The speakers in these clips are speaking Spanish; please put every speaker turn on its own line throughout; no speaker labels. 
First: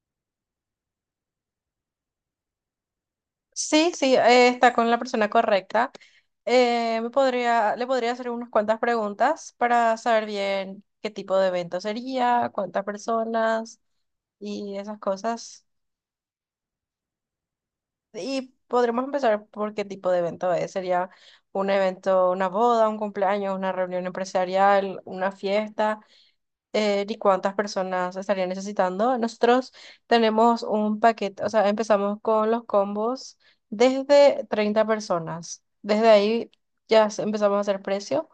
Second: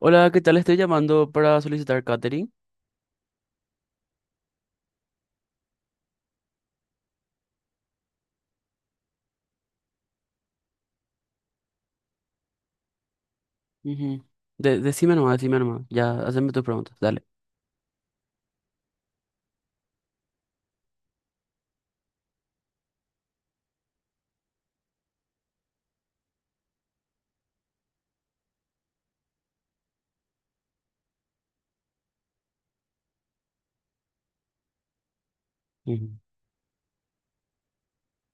Hola, ¿qué tal? Estoy llamando para solicitar catering.
Sí, sí, está con la persona correcta. Le podría hacer unas cuantas preguntas para saber bien qué tipo de evento sería, cuántas personas
Ujú.
y esas
Decime nomás, decime
cosas.
nomás. Ya, haceme tus preguntas, dale.
Y podremos empezar por qué tipo de evento es. ¿Sería un evento, una boda, un cumpleaños, una reunión empresarial, una fiesta? Ni cuántas personas estarían necesitando. Nosotros tenemos un paquete, o sea, empezamos con los combos desde 30 personas.
Ujú.
Desde ahí empezamos a hacer precio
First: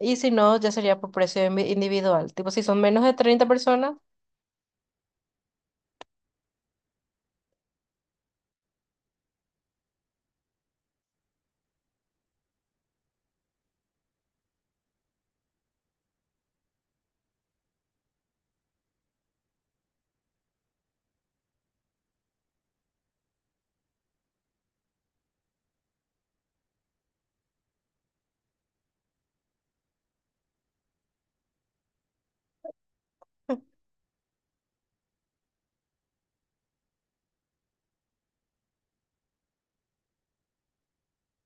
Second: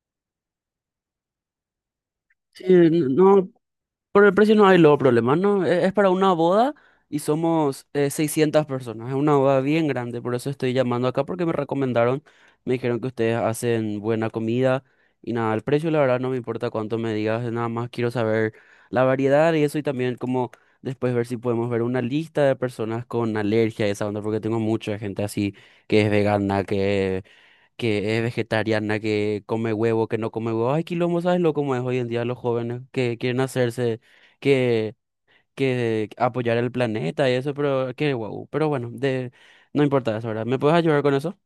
y si no, ya sería por precio individual. Tipo, si
Sí,
son menos de treinta
no.
personas,
Por el precio no hay luego problemas, ¿no? Es para una boda y somos 600 personas. Es una boda bien grande, por eso estoy llamando acá porque me recomendaron, me dijeron que ustedes hacen buena comida y nada, el precio la verdad no me importa cuánto me digas, nada más quiero saber la variedad y eso y también como después ver si podemos ver una lista de personas con alergia y esa onda porque tengo mucha gente así que es vegana, que es vegetariana, que come huevo, que no come huevo. Ay, quilombo, ¿sabes lo cómo es hoy en día los jóvenes que quieren hacerse, que, que apoyar el planeta y eso, pero qué guau? Pero bueno, no importa eso, ¿verdad? ¿Me puedes ayudar con eso?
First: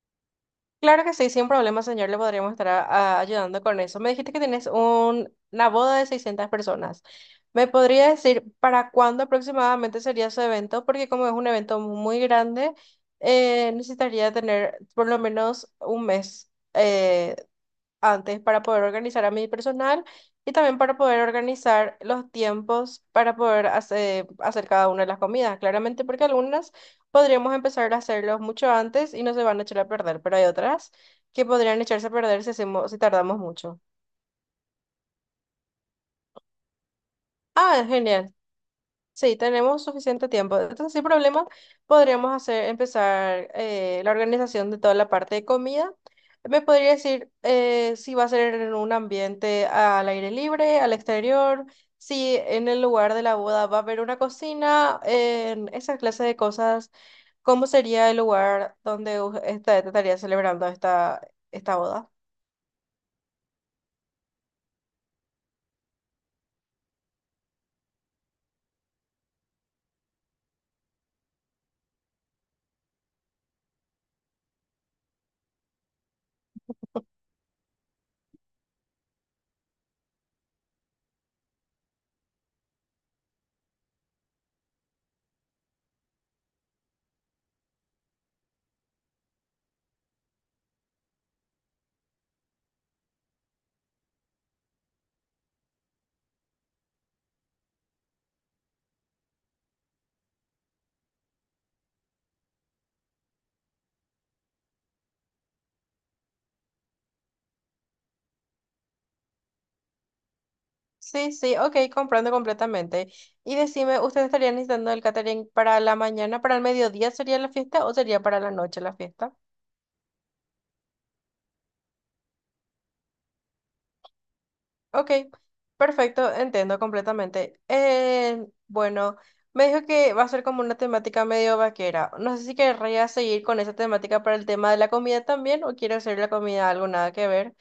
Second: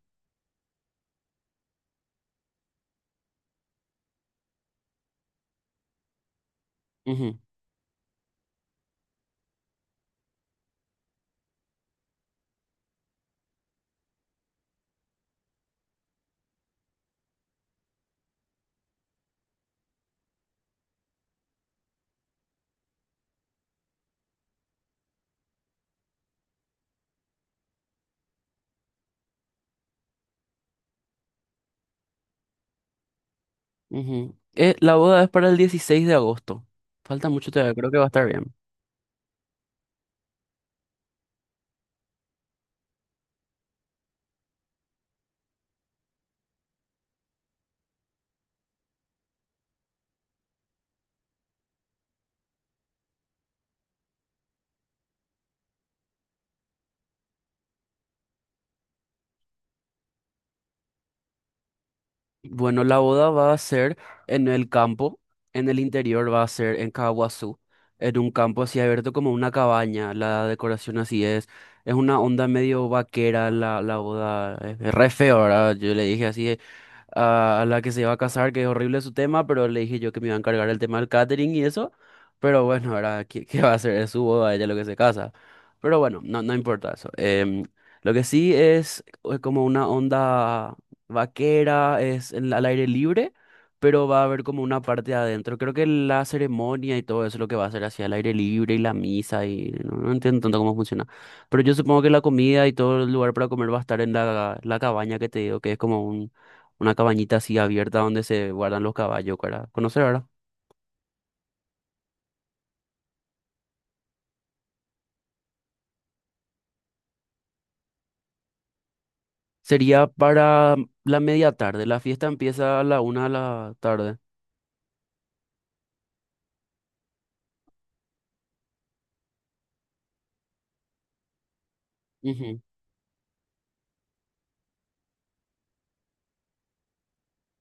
Claro que sí, sin problema, señor, le podríamos estar ayudando con eso. Me dijiste que tienes una boda de 600 personas.
Ujú,
¿Me podría decir para cuándo aproximadamente sería su evento? Porque como es un evento muy grande, necesitaría tener por lo menos un mes eh, antes para poder organizar a mi personal y también para poder organizar los tiempos para poder hacer cada una de las comidas, claramente porque algunas podríamos empezar a hacerlos mucho antes y no se van a echar a perder, pero hay otras que podrían echarse a perder si hacemos, si tardamos mucho.
ujú. La boda es para el 16 de agosto. Falta mucho todavía,
Ah,
creo que va a estar
genial.
bien.
Sí, tenemos suficiente tiempo. Entonces, sin problema, podríamos empezar la organización de toda la parte de comida. ¿Me podría decir si va a ser en un ambiente al aire libre, al exterior? Si en el lugar de la boda va a haber una cocina, en esa clase de cosas, ¿cómo sería el lugar donde estaría celebrando esta, esta boda?
Bueno, la boda va a ser en el campo, en el interior va a ser en Caguazú, en un campo así abierto como una cabaña, la decoración así es una onda medio vaquera la boda, es re feo, ¿verdad? Yo le dije así, a la que se iba a casar, que es horrible su tema, pero le dije yo que me iba a encargar el tema del catering y eso. Pero bueno, ahora, ¿qué va a hacer? Es su boda, ella lo que se casa. Pero bueno, no, no importa eso. Lo que sí es como una onda vaquera, es al aire libre, pero va a haber como una parte adentro. Creo que la ceremonia y todo eso es lo que va a ser hacia el aire libre y la misa y no, no entiendo tanto cómo funciona. Pero yo supongo que la comida y todo el lugar para comer va a estar en la cabaña que te digo, que es como una cabañita así abierta donde se guardan los caballos para conocer, ¿verdad?
Sí, sí, ok, comprendo completamente. Y decime, ¿ustedes estarían necesitando el catering para la mañana, para el mediodía sería la fiesta o sería para la noche la fiesta?
Sería para la media tarde. La fiesta empieza a la una de la tarde.
Ok, perfecto, entiendo completamente. Bueno, me dijo que va a ser como una temática medio vaquera. No sé si
Ujú,
querría seguir con esa temática para el tema de la comida también o quiero hacer la comida algo nada que ver.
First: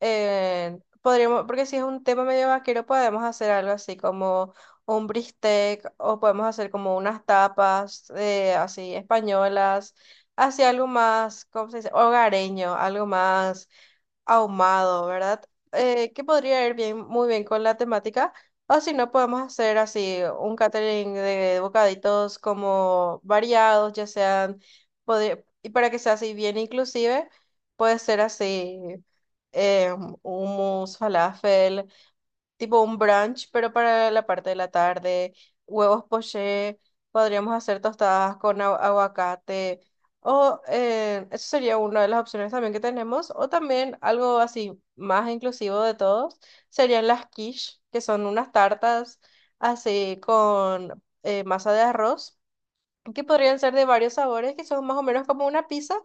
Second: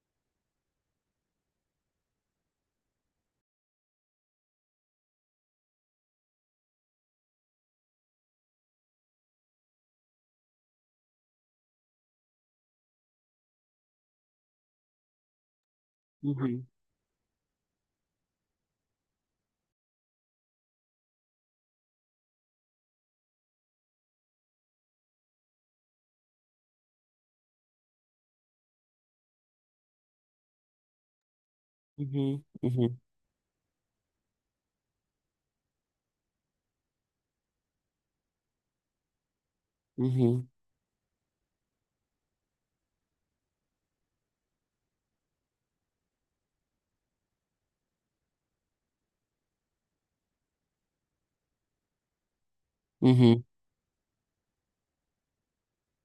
Podríamos, porque si es un tema medio vaquero, podemos hacer algo así como un bistec o podemos hacer como unas tapas así españolas, así algo más, ¿cómo se dice? Hogareño, algo más ahumado, ¿verdad? Que
ujú,
podría ir bien, muy bien con la temática. O si no, podemos hacer así un catering de bocaditos como variados, ya sean, y para que sea así bien inclusive, puede ser así eh, hummus, falafel,
ujú,
tipo
ujú,
un brunch, pero para la parte de la tarde, huevos poché, podríamos hacer tostadas con aguacate,
ujú,
o eso sería una de las opciones también que tenemos, o también algo así más inclusivo de todos, serían las quiche, que son unas tartas así con masa de arroz que
ujú,
podrían ser de varios sabores, que son más o menos como una pizza,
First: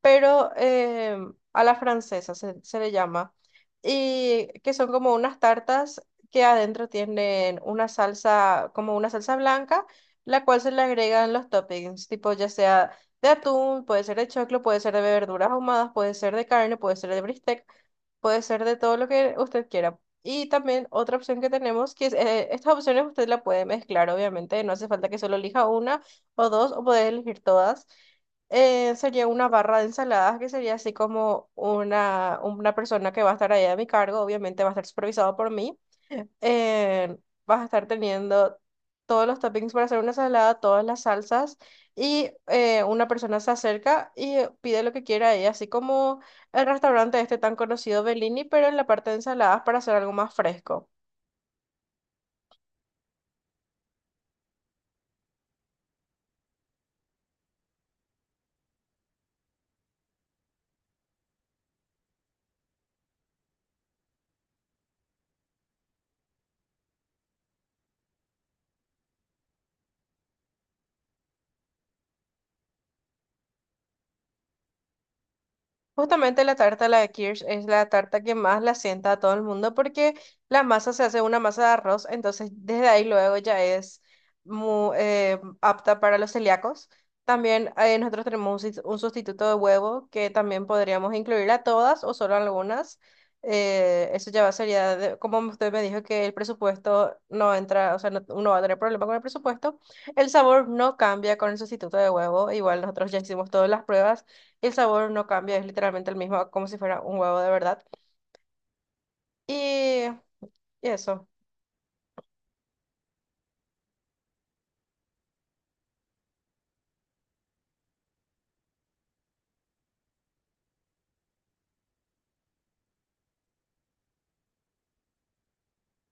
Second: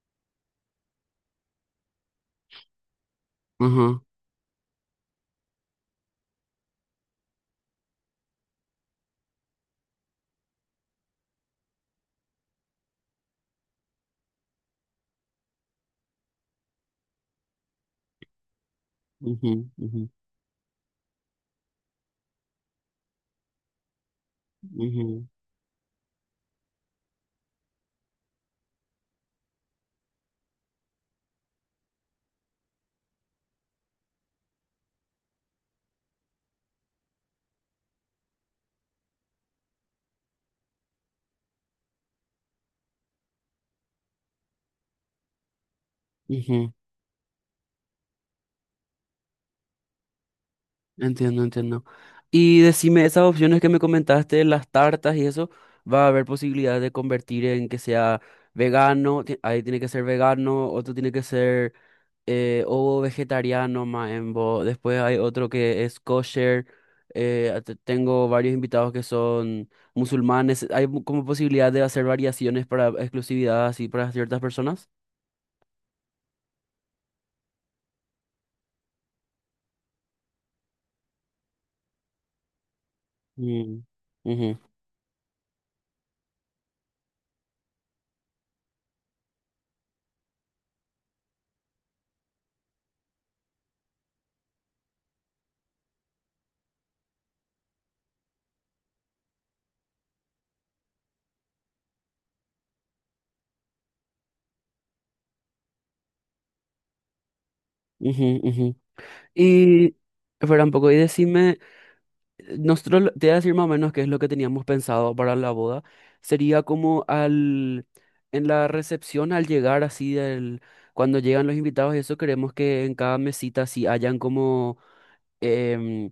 pero a la francesa se le llama.
ujú,
Y que son como unas tartas que adentro tienen una salsa, como una salsa blanca, la cual se le agregan los toppings, tipo ya sea de atún, puede ser de choclo, puede ser de verduras ahumadas, puede ser de carne, puede ser de bistec, puede ser de todo lo que
ujú,
usted quiera.
ujú,
Y también otra opción que tenemos, que es, estas opciones usted la puede mezclar, obviamente, no hace falta que
ujú,
solo elija una o dos, o podés elegir todas. Sería una barra de ensaladas que sería así como una persona que va a estar ahí a mi cargo, obviamente va a estar supervisado por mí. eh, Vas a estar teniendo todos los toppings para hacer una ensalada, todas las salsas y una persona se acerca y pide lo que quiera ahí, así como el
ujú.
restaurante este tan conocido Bellini, pero en la parte de ensaladas para hacer algo más fresco.
Entiendo, entiendo. Y decime, esas opciones que me comentaste, las tartas y eso, ¿va a haber posibilidad de convertir en que sea vegano? Ahí tiene que ser vegano, otro tiene que ser o vegetariano maembo. Después hay otro que es kosher. Tengo varios invitados que son musulmanes. ¿Hay como posibilidad de hacer variaciones para exclusividad así para ciertas personas?
Justamente la tarta, la de Kirsch, es la tarta que más la sienta a todo el mundo porque la masa se hace una masa de arroz, entonces desde ahí luego ya
Mm,
es
ujú,
apta para los celíacos. También nosotros tenemos un sustituto de huevo que también podríamos incluir a todas o solo a algunas. Eso ya va sería, como usted me dijo que el presupuesto no entra, o sea, no, uno va a tener problema con el presupuesto. El sabor no cambia con el sustituto de huevo, igual nosotros ya hicimos todas las pruebas. El sabor no cambia, es literalmente el mismo, como si fuera un huevo de verdad.
ujú, ujú. Y,
Y,
espera un
y
poco, y
eso.
decime. Nosotros, te voy a decir más o menos qué es lo que teníamos pensado para la boda. Sería como en la recepción, al llegar así, cuando llegan los invitados y eso, queremos que en cada mesita así hayan em,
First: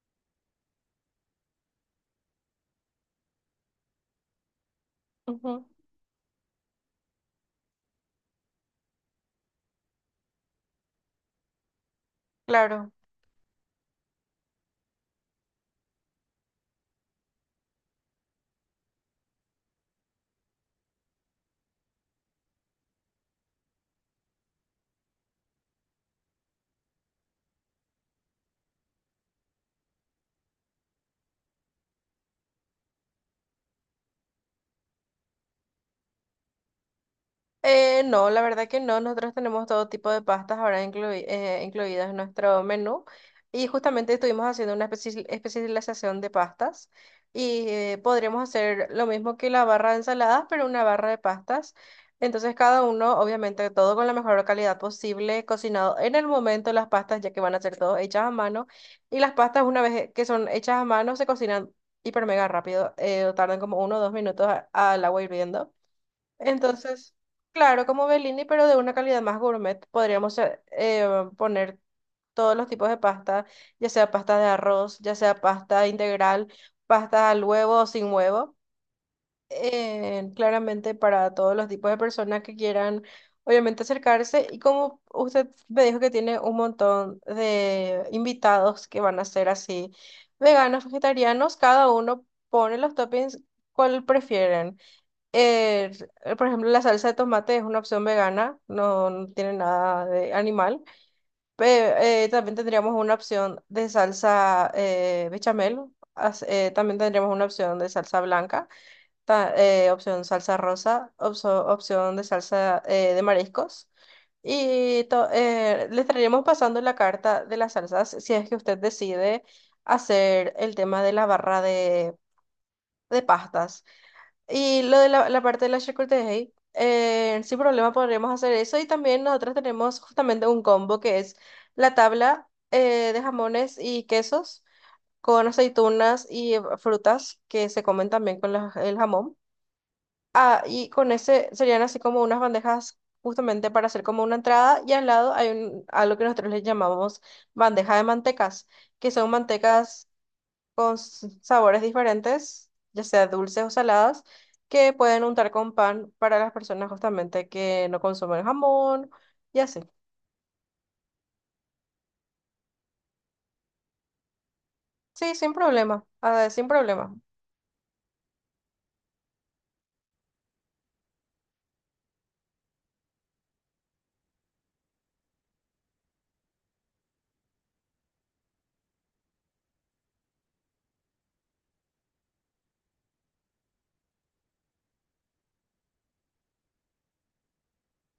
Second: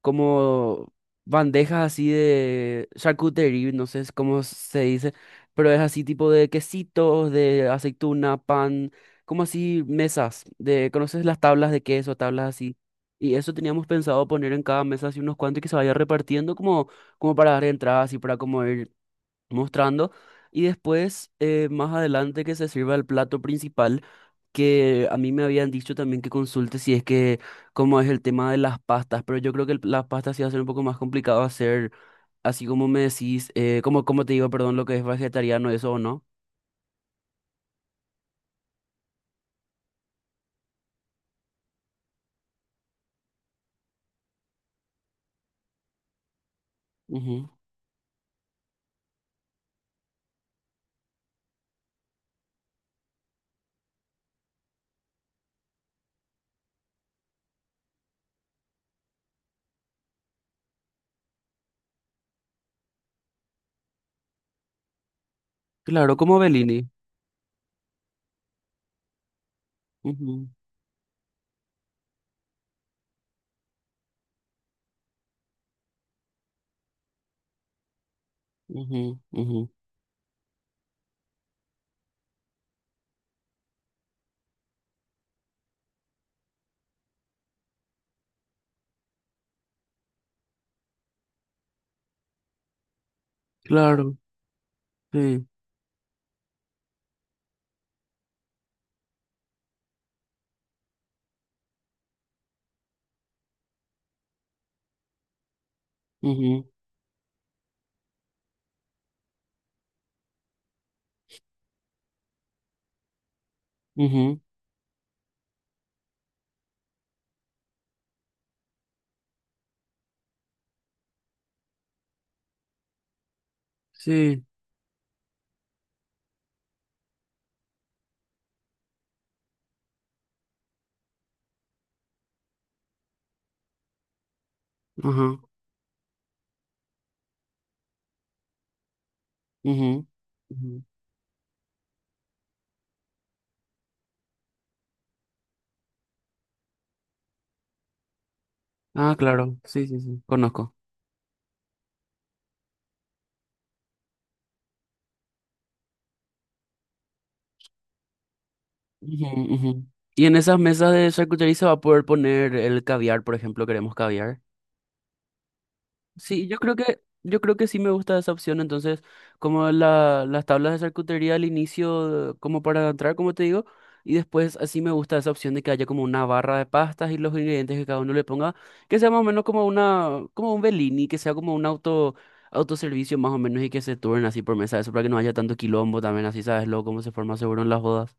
como bandejas así de charcuterie, no sé cómo se dice,
Ujú.
pero es así tipo de quesitos, de aceituna, pan, como así mesas, ¿conoces las tablas de queso, tablas así?
Claro.
Y eso teníamos pensado poner en cada mesa así unos cuantos y que se vaya repartiendo como para dar entradas y para como ir mostrando y después más adelante que se sirva el plato principal que a mí me habían dicho también que consulte si es que cómo es el tema de las pastas, pero yo creo que las pastas sí va a ser un poco más complicado hacer, así como me decís, como te digo, perdón, lo que es vegetariano, eso o no.
No, la verdad que no. Nosotros tenemos todo tipo de pastas ahora incluidas en nuestro menú. Y justamente estuvimos haciendo una especialización de pastas.
Ujú.
Y podríamos hacer lo mismo que la barra de ensaladas, pero una barra de pastas. Entonces, cada uno, obviamente, todo con la mejor calidad posible, cocinado en el momento las pastas, ya que van a ser todas hechas a mano. Y las pastas, una vez que son hechas a mano, se cocinan hiper mega rápido. Tardan como 1 o 2 minutos al agua hirviendo.
Claro, como Bellini.
Entonces, claro, como Bellini, pero de una calidad más gourmet, podríamos
Ujú,
poner todos los tipos de pasta, ya sea pasta de arroz, ya sea pasta integral, pasta al huevo o sin huevo.
ujú, ujú.
Claramente para todos los tipos de personas que quieran, obviamente, acercarse. Y como usted me dijo que tiene un montón de invitados que van a ser así, veganos, vegetarianos, cada uno pone los toppings cuál
Claro,
prefieren.
sí.
Eh, por ejemplo, la salsa de tomate es una opción vegana, no tiene nada de animal. Pero también tendríamos una opción de salsa bechamel.
Ujú,
También tendríamos una opción de salsa blanca, opción salsa rosa, opción de salsa de mariscos.
ujú.
Le estaríamos pasando la carta de las salsas si es que usted decide hacer el tema de la barra de pastas.
Sí.
Y lo de la parte de la charcutería, sin problema podríamos hacer eso. Y también nosotros tenemos justamente un combo que es la tabla de jamones y quesos
Ajá,
con aceitunas y frutas que se comen también con el jamón.
ujú,
Ah,
ujú.
y con ese serían así como unas bandejas justamente para hacer como una entrada. Y al lado hay un, algo que nosotros le llamamos bandeja de mantecas, que
Ah,
son
claro, sí, sí,
mantecas
sí. Conozco.
con sabores diferentes, ya sea dulces o saladas, que pueden untar con pan para las personas justamente que no consumen jamón
Ujú,
y así.
ujú. Y en esas mesas de charcutería se va a poder poner el caviar, por ejemplo, queremos caviar.
Sí, sin problema,
Sí,
ah,
yo
sin
creo que,
problema.
yo creo que sí me gusta esa opción. Entonces, como las tablas de charcutería al inicio, como para entrar, como te digo, y después así me gusta esa opción de que haya como una barra de pastas y los ingredientes que cada uno le ponga, que sea más o menos como como un Bellini, que sea como un autoservicio más o menos y que se turnen así por mesa, eso para que no haya tanto quilombo también, así sabes luego cómo se forma seguro en las bodas.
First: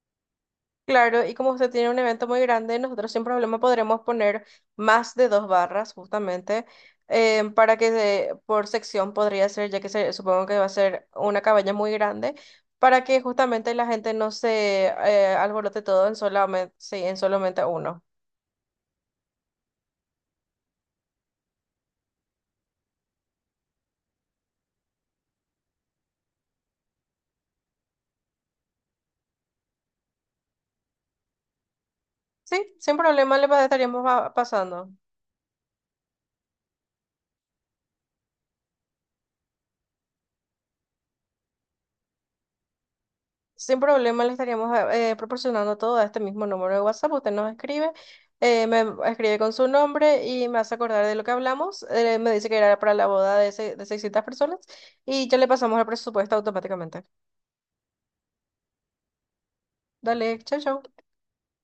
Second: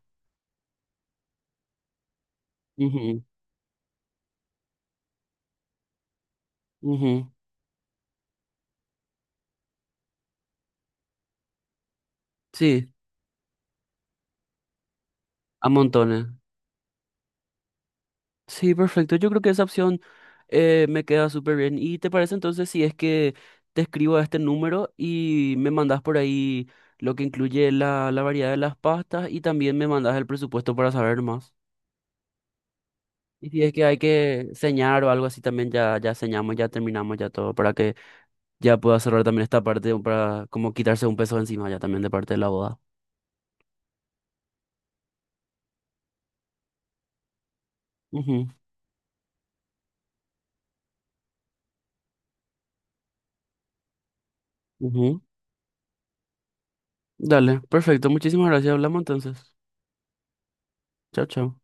Claro, y como usted tiene un evento muy grande, nosotros
Ujú,
sin problema podremos poner más de dos barras justamente
ujú.
para que por sección podría ser, ya que se, supongo que va a ser una cabaña muy grande,
Sí.
para que justamente la gente no se
A
alborote todo en
montones.
solamente, sí, en solamente uno.
Sí, perfecto. Yo creo que esa opción me queda súper bien. ¿Y te parece entonces si es que te escribo a este número y me mandas por ahí lo que incluye la variedad de las pastas y también me mandas el presupuesto para saber más?
Sí, sin problema
Y si es que hay
estaríamos
que
pasando.
señar o algo así también, ya, ya señamos, ya terminamos ya todo, para que ya pueda cerrar también esta parte, para como quitarse un peso encima ya también de parte de la boda.
Sin problema le estaríamos proporcionando todo a este mismo número de WhatsApp. Usted nos escribe, me escribe con su nombre y me hace acordar de lo que hablamos. Me dice que era para la boda de 600 personas
Ujú, ujú.
y ya le pasamos el presupuesto automáticamente.
Dale, perfecto. Muchísimas gracias. Hablamos entonces.
Dale, chao, chao.
Chao, chao.